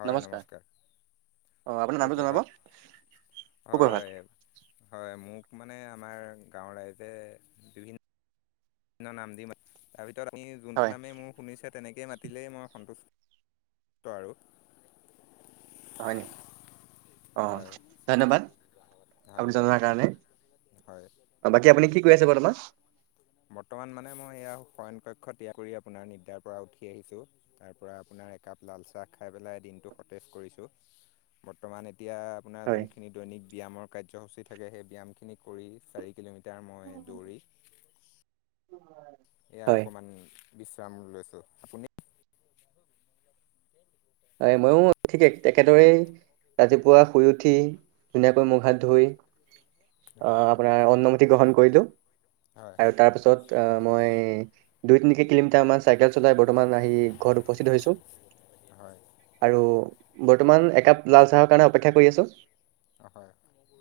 হয়, নমস্কাৰ। অ আপোনাৰ নামটো জনাব সুপ্ৰভাত। সুপ্ৰভাত হয়। হয়। মোক মানে আমাৰ গাঁৱৰ ৰাইজে বিভিন ন নাম দি [unintelligible] [unintelligible] আমি যোনটো হয় নামেই মোক শুনিছে, তেনেকেই মাতিলেই মই সন্তু-ত আৰু। হয় নি? অ, হয় ধন্যবাদ। হয় আপুনি হয় জনোৱাৰ কাৰণে। হয় অ বাকী আপুনি কি কৰি আছে বৰ্তমান? বৰ্তমান মানে মই এয়া শয়ন কক্ষ ত্যাগ কৰি আপোনাৰ নিদ্ৰাৰ পৰা উঠি আহিছোঁ। তাৰ পৰা আপোনাৰ একাপ লাল চাহ খাই পেলাই দিনটো সতেজ কৰিছোঁ। বৰ্তমান এতিয়া আপোনা হয় যোনখিনি দৈনিক ব্যায়ামৰ কাৰ্যসূচী থাকে। সেই ব্যায়ামখিনি কৰি শাৰীক কিলোমিটাৰ মই দৌৰি এয়া হয় অকণমান বিশ্ৰাম লৈছো আপুনি মইও ঠিক এক একেদৰে ৰাতিপুৱা শুই উঠি ধুনীয়াকৈ মুখ হাত ধুই হয় আহ হয় আপোনাৰ অন্ন মুঠি গ্ৰহণ কৰিলো হয় আৰু হয় তাৰ পিছত আহ মই দুই তিনিকে কিলোমিটাৰ আমাৰ চাইকেল চলাই বৰ্তমান আহি ঘৰত উপস্থিত হৈছো হয় আৰু বৰ্তমান একাপ লাল চাহৰ কাৰণে অপেক্ষা কৰি আছোঁ হয়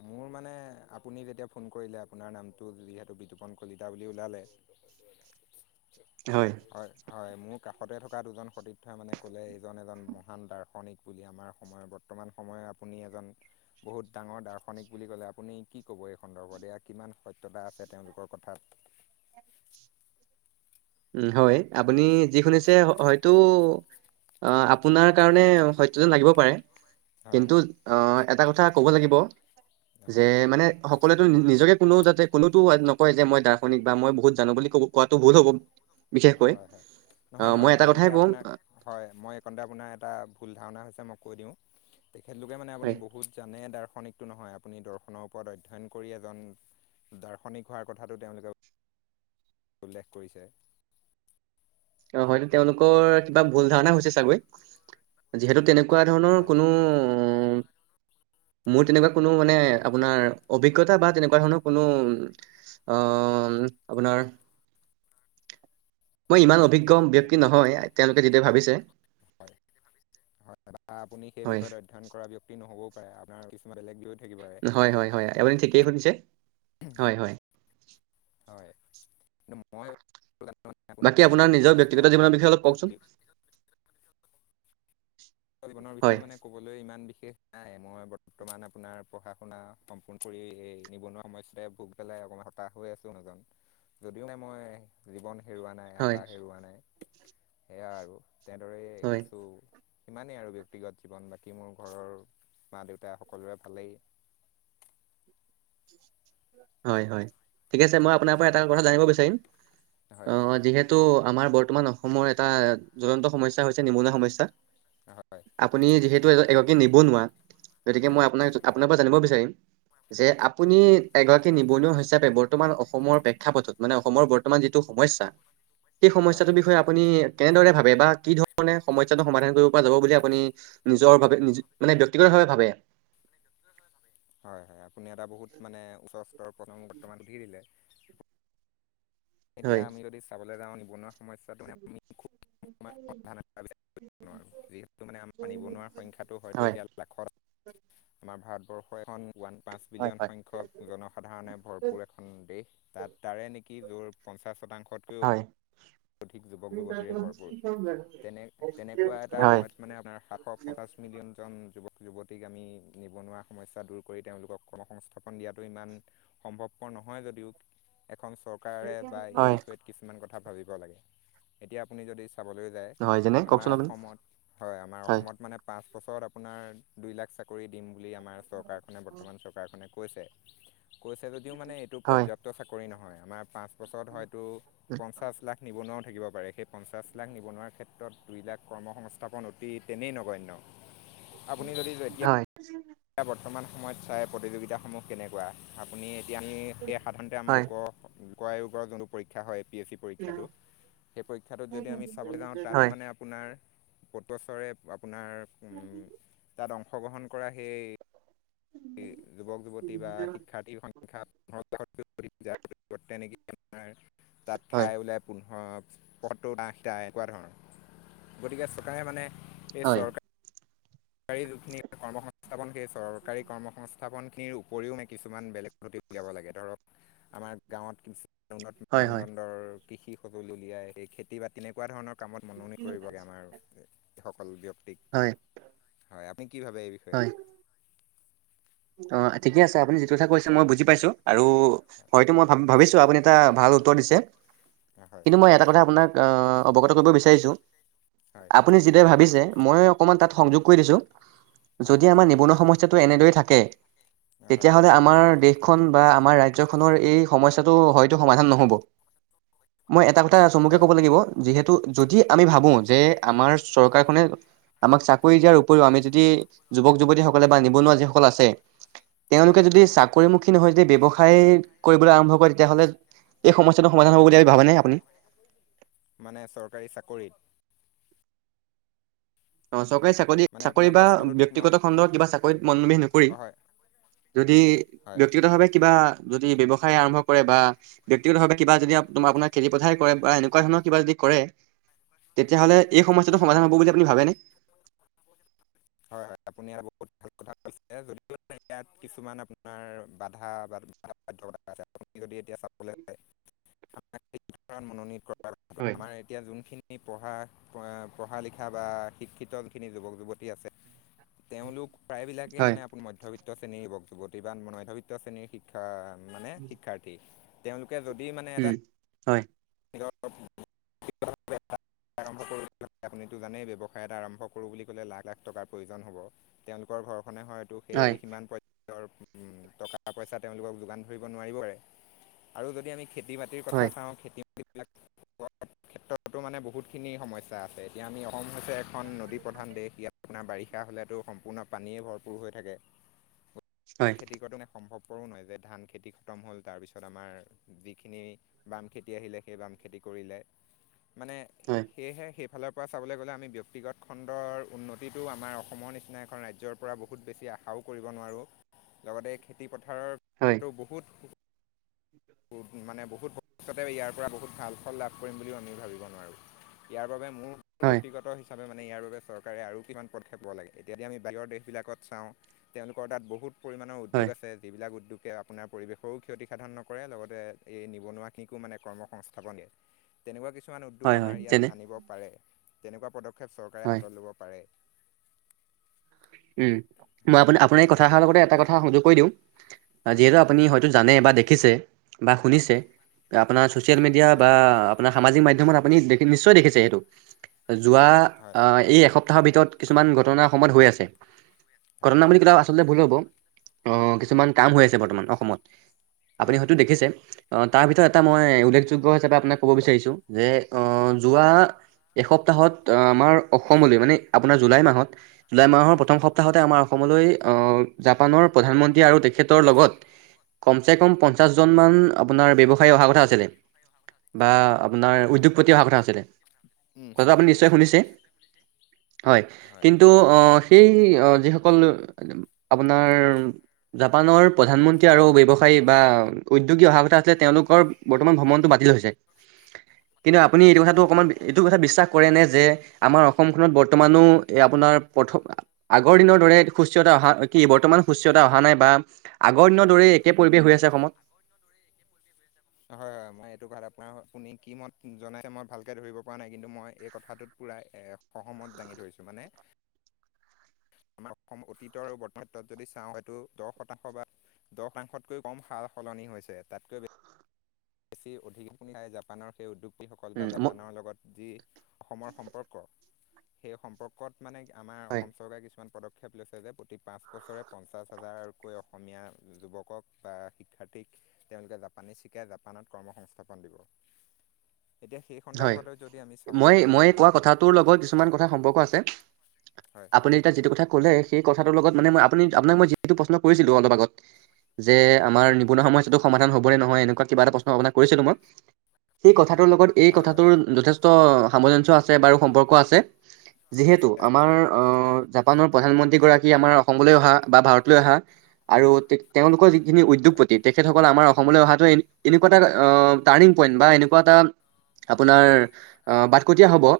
মোৰ মানে আপুনি যেতিয়া ফোন কৰিলে আপোনাৰ নামটো যিহেতু বিতুপন কলিতা বুলি ওলালে হয় হয় হয় মোৰ কাষতে থকা দুজন সতীৰ্থই মানে ক'লে এইজন এজন মহান দাৰ্শনিক বুলি আমাৰ সময়ত বৰ বৰ্তমান সময় আপুনি এজন বহুত ডাঙৰ দাৰ্শনিক বুলি ক'লে আপুনি কি ক'ব এই সন্দৰ্ভত এয়া কিমান সত্যতা আছে তেওঁলোকৰ কথাত উম হয় আপুনি যি শুনিছে হ হয়তো অ আপোনাৰ কাৰণে সত্য যেন লাগিব পাৰে হয় কিন্তু হয় অ এটা কথা ক'ব লাগিব যে হয় মানে হওক সকলোৱেতো‌ নি নিজকে কোনো যাতে কোনোতো নকয় যে মই দাৰ্শনিক বা মই বহুত জানো বুলি কো কোৱাটো ভুল হ'ব বিশেষকৈ হয় হয় নহয় আহ মই নহয় এটা কথাই তেওঁলোকে ক'ম আপোনাক আহ, হয় মই এইকণতে আপোনাৰ এটা ভুল ধাৰণা হৈছে মই কৈ দিওঁ তেখেতলোকে মানে হয় আপুনি বহুত জানে দাৰ্শনিকটো নহয় আপুনি দৰ্শনৰ ওপৰত অধ্যয়ন কৰি এজন দাৰ্শনিক হোৱাৰ কথাটো তেওঁলোকে উল্লেখ কৰিছে অ হয়তো তেওঁলোকৰ কিবা ভুল ধাৰণা হৈছে চাগৈ যিহেতু তেনেকুৱা ধৰণৰ হয় কোনো উ মোৰ তেনেকুৱা কোনো মানে আপোনাৰ অভিজ্ঞতা বা তেনেকুৱা ধৰণৰ কোনো অ আপোনাৰ মই ইমান মানে অভিজ্ঞ আপোনাৰ ব্যক্তি নহয় হয় তেওঁলোকে যিটো ভাবিছে হয় বা আপুনি সেই হয় বিষয়ত অধ্যয়ন কৰা ব্যক্তি নহ'বও পাৰে আপোনাৰ কিছুমান বেলেগ ব্য হয় হয় হয় আপুনি ঠিকেই শুনিছে হয় হয় হয়, কিন্তু মই [unintelligible] বাকী এজন আপোনাৰ নিজৰ ব্যক্তিগত সমাজকৰ্মী জীৱনৰ বিষয়ে ব্যক্তি অলপ কওকচোন বুলি জীৱনৰ হয় বিষয়ে মানে ক'বলৈ ইমান বিশেষ নাই মই বৰ্তমান আপোনাৰ পঢ়া-শুনা সম্পূৰ্ণ কৰি এই নিবনুৱা সমস্যাই লৈ পেলাই অকণমান হতাশ হৈ আছোঁ নিজক যদিও মানে মই জীৱন হেৰুৱা নাই হয়, আশা হেৰুৱা নাই সেয়া আৰু তেনেদৰেই হয়, আছোঁ। সিমানেই আৰু ব্যক্তিগত জীৱন বাকী মোৰ ঘৰৰ মা -দেউতা সকলোৰে ভালেই হয় হয় ঠিক আছে হয় মই হয় আপোনাৰ পৰা এটা কথা জানিব বিচাৰিম অ হয় যিহেত তু আমাৰ বৰ্তমান অসমৰ এটা জ্বলন্ত সমস্যা হৈছে নিবনুৱা সমস্যা হয় আপুনি যিহেতু এ এগৰাকী নিবনুৱা গতিকে হয় মই আপোনাক আপোনাৰ পৰা জানিব বিচাৰিম যে আপুনি এগৰাকী হয় নিবনুৱা হিচাপে বৰ্তমান অসমৰ প্ৰেক্ষাপটত মানে অসমৰ বৰ্তমান যিটো সমস্যা সেই হয় সমস্যাটোৰ বিষয়ে আপুনি কেনেদৰে ভাবে বা কি ধৰণে সমস্যাটো সমাধান কৰিব পৰা যাব বুলি আপুনি নিজৰ ভাৱে নিজ মানে ব্যক্তিগতভাৱে ভাবে হয় হয় আপুনি এটা বহুত মানে উচ্চ স্তৰৰ প্ৰশ্ন বৰ্তমান সুধি দিলে এতিয়া হয় আমি যদি চাবলৈ যাওঁ নিবনুৱা সমস্যাটো মানে আমি [unintelligible] যিহেতু মানে আমাৰ নিবনুৱা সংখ্যাটো হয়তো হয় এতিয়া লাখত আমাৰ ভাৰতবৰ্ষ, এখন ওৱান পাঁচ হয় বিলিয়ন হয় সংখ্যক জনসাধাৰণে ভৰপূৰ এখন দেশ। তাত তাৰে নেকি য'ৰ পঞ্চাছ শতাংশতকৈ হয়। অধিক যুৱক -যুৱতীৰে ভৰপূৰ তেনে তেনেকুৱা এটা হয় সময়ত মানে আপোনাৰ সাতশ পঞ্চাছ এক মিলিয়নজন যুৱক -যুৱতীক আমি নিবনুৱা সমস্যা দূৰ কৰি তেওঁলোকক কৰ্ম সংস্থাপন দিয়াটো ইমান সম্ভৱপৰ নহয়। যদিও এখন চৰকাৰে বা এই হয় বিষয়ত কিছুমান কথা ভাবিব লাগে। এতিয়া আপুনি যদি চাবলৈ যায় হয় যেনে আমাৰ কওকচোন আপুনি অসমত হয় আমাৰ অসমত মানে পাঁচ, বছৰত আপোনাৰ দুই লাখ, চাকৰি দিম বুলি আমাৰ চৰকাৰখনে বৰ্তমান চৰকাৰখনে কৈছে। কৈছে যদিও মানে এইটো হয় পৰ্যাপ্ত চাকৰি নহয় আমাৰ পাঁচ বছৰত হয়তো পঞ্চাছ লাখ। কোনেও থাকিব পাৰে সেই পঞ্চাছ, লাখ নিবনুৱাৰ ক্ষেত্ৰত দুই লাখ, কৰ্ম সংংস্থাপন অতি তেনেই নগণ্য। আপুনি যদি যেতিয়া। হয়। এতিয়া বৰ্তমান সময়ত চাই প্ৰতিযোগিতাসমূহ কেনেকুৱা। আপুনি এতিয়া আমি সেই সাধাৰণতে আমাৰ হয় লোক লোক আয়োগৰ যোনটো পৰীক্ষা হয়। পি, এছ, চি, পৰীক্ষাটো সেই পৰীক্ষাটোত যদি আমি চাবলৈ যাওঁ হয় তাত মানে আপোনাৰ পটচৰে আপোনাৰ তাত অংশগ্ৰহণ কৰা সেই যুৱক যুৱতী বা শিক্ষাৰ্থীৰ সংখ্যা পোন্ধৰ লাখ যাৰ পৰিবৰ্তে আমাৰ তাত হয় ঠাই ওলাই পোন্ধৰ পথটো ডাতাই এনেকুৱা ধৰণৰ গতিকে চৰকাৰে মানে এই হয় চৰকাৰে। চৰকাৰী, যিখিনি কৰ্ম সংস্থাপন সেই চৰকাৰী কৰ্মসংস্থাপন। উত্থাপনখিনিৰ উপৰিও নেকি কিছুমান বেলেগ পদ্ধতি উলিয়াব লাগে ধৰক আমাৰ গাঁৱত। কিছু উন্নত হয় হয় মানদণ্ডৰ, কৃষি, সঁজুলি উলিয়াই সেই খেতি বা তেনেকুৱা ধৰণৰ কামত মননি কৰিবগে আমাৰ যিসকল ব্যক্তিক। হয় হয় আপনি কি ভাবে এৰি হয় অ ঠিকে আছে। আপুনি যিটো কথা কৈছে মই বুজি পাইছো আৰু হয়তো মই ভাব ভাবিছো আপুনি এটা ভাল উত্তৰ দিছে হয় কিন্তু মই এটা কথা আপোনাক অৱগত কৰিব বিচাৰিছোঁ। হয়। আপুনি যিদৰে ভাবিছে মই অকণমান তাত সংযোগ কৰি দিছোঁ হয় যদি আমাৰ নিবনুৱা সমস্যাটো এনেদৰে থাকে। থাকে হয় হয় তেতিয়া হ'লে আমাৰ দেশখন বা আমাৰ ৰাজ্যখনৰ, এই সমস্যাটো হয়তো সমাধান নহ'ব। মই এটা কথা চমুকে হয় ক'ব লাগিব যিহেতু যদি আমি ভাবো যে আমাৰ চৰকাৰখনে। আমাক চাকৰি, দিয়াৰ উপৰিও আমি যদি যুৱক- যুৱতীসকলে বা নিবনুৱা, যিসকল আছে। হয় তেওঁলোকে যদি চাকৰিমুখী, নহয় যদি ব্যৱসায় কৰিবলৈ আৰম্ভ কৰে তেতিয়াহ'লে এই সমস্যটো সমাধান হ'ব বুলি ভাবেনে আপুনি। মানে চৰকাৰী চাকৰিত, অ চৰকাৰী চাকৰি মানে চাকৰি আপোনাৰ বা প্ৰশ্নটো ঠিক মই ব্যক্তিগত খণ্ডৰ কিবা চাকৰিত মনমোবিহ নকৰি। হয় যদি হয় হয় ব্যক্তিগত ভাৱে কিবা। যদি ব্যয়ৱসায় আৰম্ভ কৰে। বা ব্যক্তিগতভাৱে কিবা যদি তোমাৰ আপোনাৰ খেতি- পথাৰ কৰে। বা এনেকুৱা ধৰণৰ কিবা যদি কৰে তেতিয়াহলে এই সমস্যাটো হয় সমাধান হ'ব বুলি আপুনি ভাবেনে। হয় হয় আপুনি ইয়াত বহুত ভাল কথা কৈছে যদিও ইয়াত কিছুমান আপোনাৰ বাধা বাধকতা। আপুনি যদি এতিয়া চাবলৈ মনোনীত [unintelligible] হয় আমাৰ এতিয়া যোনখিনি পঢ়া পঢ়া লিখা বা শিক্ষিত যোনখিনি যুৱক যুৱতী আছে তেওঁলোক প্ৰায়বিলাকেই হয়। মানে আপুনি মধ্যবিত্ত শ্ৰেণীৰ যুৱক যুৱতী বা মধ্যবিত্ত শ্ৰেণীৰ শিক্ষা শিক্ষা মানে শিক্ষাৰ্থী তেওঁলোকে যদি মানে উম, এটা হয় আৰম্ভ কৰো [unintelligible] আপুনিতো জানেই ব্যৱসায় এটা আৰম্ভ কৰো বুলি ক'লে লাখ লাখ টকাৰ প্ৰয়োজন হ'ব তেওঁলোকৰ ঘৰখনে হয়তো সেই হয়, সিমান পৰ্যায় তেওঁৰ উম টকা পইচা তেওঁলোকক যোগান ধৰিব নোৱাৰিব পাৰে আৰু যদি আমি খেতি বাতিৰ হয়, কথা চাওঁ খেতি এইবিলাক ক্ষেত্ৰতো মানে বহুতখিনি সমস্যা আছে এতিয়া আমি অসম হৈছে এখন নদী প্ৰধান দেশ ইয়াত আপোনাৰ বাৰিষা হ'লেতো সম্পূৰ্ণ পানীয়ে ভৰপূৰ হৈ থাকে হয়, খেতি কতো নে সম্ভৱপৰো নহয় যে ধান খেতি খতম হ'ল তাৰপিছত আমাৰ যিখিনি বাম খেতি আহিলে সেই বাম খেতি কৰিলে মানে হয় সেয়েহে সেইফালৰ পৰা চাবলৈ গ'লে আমি ব্যক্তিগত খণ্ডৰ উন্নতিটো আমাৰ অসমৰ নিচিনা এখন ৰাজ্যৰ পৰা বহুত বেছি আশাও কৰিব নোৱাৰোঁ লগতে খেতি হয়, পথাৰতো বহুত মানে বহুত ভৱিষ্যতে ইয়াৰ পৰা বহুত ভাল ফল লাভ কৰিম বুলিও আমি ভাবিব নোৱাৰোঁ ইয়াৰ বাবে মোৰ হয়, ব্যক্তিগত হৈছে হিচাপে মানে ইয়াৰ বাবে চৰকাৰে আৰু কিমান পদক্ষেপ লব লাগে এতিয়া আমি বাহিৰৰ দেশবিলাকত চাওঁ তেওঁলোকৰ তাত বহুত পৰিমাণৰ উদ্যোগ হয়, আছে যিবিলাক উদ্যোগে আপোনাৰ পৰিৱেশৰো ক্ষতিসাধন নকৰে কৰে লগতে এই নিবনুৱা কিকো মানে কৰ্ম সংস্থাপন দিয়ে তেনেকুৱা কিছুমান উদ্যোগ হয়, হয়, আমাৰ যেনে ইয়াত আনিব পাৰে তেনেকুৱা পদক্ষেপ পদক্ষেপ চৰকাৰে হয়, হাতত ল'ব পাৰে উম মই আপুনি এই হয় কথাষাৰ লগতে এটা কথা সুযোগ কৰি দিওঁ হয় যিহেতু আপুনি হয়তো জানে বা দেখিছে বা শুনিছে আপোনাৰ ছ'চিয়েল মিডিয়া বা হয় আপোনাৰ সামাজিক মাধ্যমত আপুনি নিশ্চয় দেখিছে সেইটো যোৱা হয় আহ এই এসপ্তাহ সপ্তাহৰ ভিতৰত কিছুমান ঘটনা অসমত হৈ আছে হয় হয় ঘটনা বুলি হয় কলেও আচলতে ভুল হ'ব অহ কিছুমান কাম হৈ আছে বৰ্তমান অসমত হয় আপুনি হয় হয়তো দেখিছে অহ তাৰ ভিতৰত এটা মই উল্লেখযোগ্য হিচাপে মই আপোনাক ক'ব বিচাৰিছোঁ যে অহ যোৱা এসপ্তাহত আমাৰ অসমলৈ মানে আপোনাৰ জুলাই মাহত জুলাই মাহৰ হয় প্ৰথম সপ্তাহতে আমাৰ অসমলৈ জাপানৰ প্ৰধানমন্ত্ৰী আৰু তেখেতৰ লগত কম চে হয় কম পঞ্চাশ জন মান আপোনাৰ ব্যৱসায়ী অহা কথা আছিলে বা হয় আপোনাৰ উদ্যোগপতি অহা কথা আছিলে কথাটো আপুনি নিশ্চয় শুনিছে হয় কিন্তু অহ সেই অহ যিসকল আপোনাৰ জাপানৰ প্ৰধানমন্ত্ৰী আৰু ব্যৱসায়ী বা উদ্যোগী অহা কথা আছিলে তেওঁলোকৰ বৰ্তমান ভ্ৰমণটো বাতিল হৈছে কিন্তু আপুনি এইটো হয় কথাটো অকণমান এইটো কথা বিশ্বাস কৰেনে যে আমাৰ অসমখনত বৰ্তমানো এই আপোনাৰ প্ৰথম আগৰ দিনৰ দৰে সুস্থতা অহা কি বৰ্তমান সুস্থতা অহা নাই বা আগৰ দিনৰ দৰেই একে পৰিৱেশ হৈ আছে অসমত হয় হয় মই এইটো কথাত আপোনাৰ আপুনি কি মত জনাইছে মই ভালকে ধৰিব পৰা নাই কিন্তু মই এই কথাটোত পুৰা এসহমত দাঙি ধৰিছোঁ মানে আমাৰ অসম অতীতৰ আৰু বৰ্তমানত যদি চাওঁ হয়টো দহ শতাংশ বা দহ তাংশতকৈ কম সাল সলনি হৈছে। তাতকৈ বে বেছি অধিক [unintelligible] জাপানৰ সেই উদ্যোগীসকল বা উম ম জাপানৰ লগত যি অসমৰ সম্পৰ্ক, সেই সম্পৰ্কত মানে আমাৰ হয় অসম চৰকাৰে কিছুমান পদ ক্ষেপ লৈছে যে, প্ৰতি পাঁচ বছৰে পঞ্চাছ হাজাৰকৈ অসমীয়া যুৱকক বা শিক্ষাৰ্থীক তেওঁলোকে জাপানীজ শিকাই জাপানত কৰ্মসংস্থাপন দিব। এতিয়া সেই সন্দৰ্ভলৈ যদি আমি চাবলৈ যাওঁ, জাপা তোৰ লগত কিছুমান কথা সম্পৰ্ক আছে। হয়। আপুনি এতিয়া যিটো কথা ক'লে, সেই কথাটোৰ লগত মানে মই আপুনি আপোনাক মই যিটো প্ৰশ্ন কৰিছিলোঁ অলপ আগত যে, আমাৰ নিবনুৱা সমস্যাটো সমাধান হ'ব নে নহয় এনেকুৱা কিবা এটা প্ৰশ্ন আপোনাক কৰিছিলো মই। সেই কথাটোৰ লগত এই হয় হয় কথাটোৰ যথেষ্ট সামঞ্জস্য আছে বাৰু সম্পৰ্ক আছে। যিহেতু, আছে আছে আমাৰ হয় অ', জা পানৰ প্ৰধানমন্ত্ৰীগৰাকী আমাৰ অসমলৈ অহা, বা ভাৰতলৈ অহা আৰু তে-তেওঁলোকৰ যি যিখিনি উদ্যোগপতি, তেখেতসকল আমাৰ অসমলৈ অহাটো এনে, এনেকুৱা এটা অ', টাৰণিং পইণ্ট বা এনেকুৱা এটা আপোনাৰ, বাটকটীয়া হ'ব।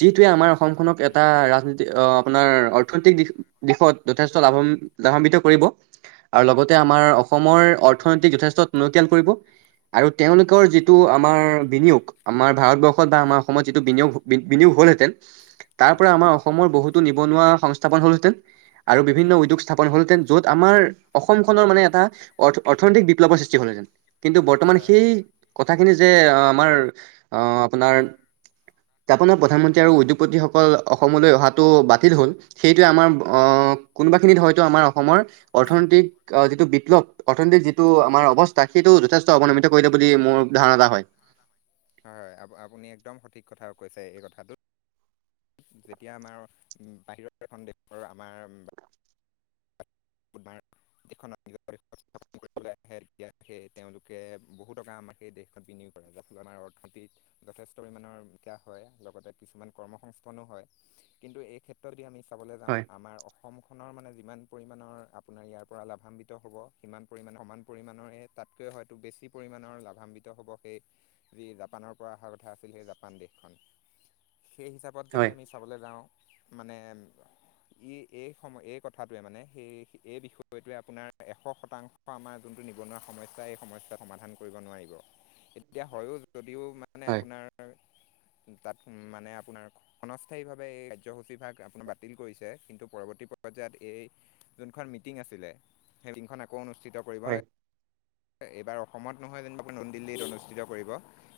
যিটোৱে আমাৰ অসমখনক এটা ৰাজনীতি অ', আপোনাৰ অৰ্থনৈতিক দিশ দিশত যথেষ্ট লাভম লাভান্বিত কৰিব আৰু লগতে আমাৰ অসমৰ হয় অৰ্থনৈতিক যথেষ্ট টনকিয়াল কৰিব, আৰু হয় তেওঁলোকৰ যিটো আমাৰ বিনিয়োগ আমাৰ ভাৰতবৰ্ষত বা আমাৰ অসমত যিটো বিনিয়োগ বি বিনিয়োগ হলহেঁতেন তাৰ হয় পৰা আমাৰ অসমৰ বহুতো নিবনুৱা সংস্থাপন হ'লহেঁতেন, আৰু হয় বিভিন্ন হয় উদ্যোগ স্থাপন হ'ল হেঁতেন, য'ত আমাৰ অসমখনৰ মানে এটা অৰ্থ অৰ্থনৈতিক বিপ্লৱৰ সৃষ্টি হলহেঁতেন। কিন্তু বৰ্তমান হয় সেই কথাখিনি যে, আমাৰ অ', আপোনাৰ জাপানৰ প্ৰধানমন্ত্ৰী আৰু উদ্যোগপতিসকল অসমলৈ অহাটো বাতিল হ'ল। সেইটোৱে আমাৰ হয় হয় অ', কোনোবাখিনিত হয়তো আমাৰ অসমৰ অৰ্থনৈতিক যিটো বিপ্লৱ অৰ্থনৈতিক যিটো হয় আমাৰ অৱস্থা সেইটো যথেষ্ট অৱনমিত কৰিলে বুলি মোৰ ধাৰণা এটা হয়। হয়, হয়। আপু আপুনি একদম সঠিক কথাও কৈছে এই কথাটোত। যেতিয়া আমাৰ বাহিৰৰ এখন দেশৰ আমাৰ [unintelligible] [unintelligible] আহে, তেতিয়া সেই তেওঁলোকে বহু টকা আমাৰ সেই দেশ বিনিয়োগ কৰে, যাৰ ফলত আমাৰ অৰ্থনীতিত যথেষ্ট পৰিমাণৰ বিকাশ হয়, লগতে কিছুমান কৰ্মসংস্পনো হয়, কিন্তু এই ক্ষেত তত, আমি চাবলৈ যাওঁ হয় আমাৰ অসমখনৰ মানে যিমান পৰি পৰিমাণৰ আপোনাৰ ইয়াৰ পৰা লাভান্বিত হ'ব, সিমান পৰিমাণে সমান পৰিমাণৰে তাতকৈ হয়তো বেছি পৰিমাণৰ লাভান্বিত হ'ব সেই, যি জাপানৰ পৰা অহাৰ কথা আছিল সেই জাপান দেশখন। সেই হিচা পত যদি হয় আমি চাবলৈ যাওঁ, মানে, ই এই সময় এই কথাটোৱে মানে সেই এই বিষয়টোৱে আপোনাৰ, এশ শতাংশ আমাৰ যোনটো নিবনুৱা সমস্যা এই সমস্যা সমাধান কৰিব নোৱাৰিব। এতিয়া হয়ো যদিও মানে হয় আপোনাৰ তাত মানে আপোনাৰ ক্ষনস্থায়ী ভাৱে এই কাৰ্যসূচী ভাগ আপোনাৰ বাতিল কৰিছে, কিন্তু পৰৱৰ্তী পৰ্যায়ত এই যোনখন মিটিং আছিলে, সেই মিটিংখন আকৌ অনুষ্ঠিত কৰিব। এইবাৰ অসমত নহয় যেনিবা নতুন দিল্লীত অনুষ্ঠিত কৰিব।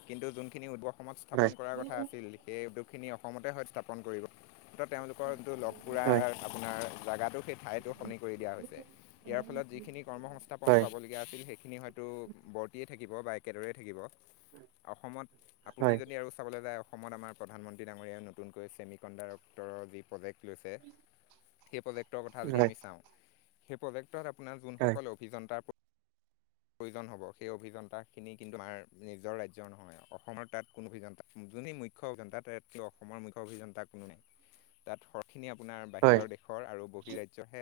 কিন্তু যোনখিনি উদবহ অসমত স্থাপন হয় কৰাৰ কথা আছিল। সেই উদ্যোগখিনি অসমতে হয় স্থাপন কৰিব। ত' তেওঁলোকৰ যিটো লগ হয় পুৰাৰ আপোনাৰ জাগাটো সেই ঠাইতো সলনি কৰি দিয়া হৈছে। ইয়াৰ ফলত যিখিনি কৰ্ম সংস্থাপন হয় পাবলগীয়া আছিল সেইখিন সেইখিনিনি হয়তো বৰ্টেয়ে থাকিব বা একেদৰেই থাকিব। অসমত আপুনি হয় যদি আৰু চাবলৈ যায় অসমত আমাৰ প্ৰধানমন্ত্ৰী ডাঙৰীয়াই নতুনকৈ ছেমি কণ্ডাক্টৰৰ যি প্ৰজেক্ট লৈছে। সেই প্ৰজেক্টৰ কথা যদি হয় আমি চাওঁ, সেই প্ৰজেক্টত আপোনাৰ হয় যোনসকলে অভিযন্তাৰ প্ৰয়োজন হ'ব, সেই অভিযন্তাখিনি কিন্তু আমাৰ নিজৰ ৰাজ্যৰ নহয়। অসমৰ তাত কোনো অভিযন্তা, যোনি মুখ্য অভিযন্তা তেত অসমৰ মুখ্য অভিযন্তা কোনো নাই। [inaudible] তাত সৰহখিনি আপোনাৰ হয় বাহিৰৰ দেশৰ আৰু বহিঃৰাজ্যৰ হে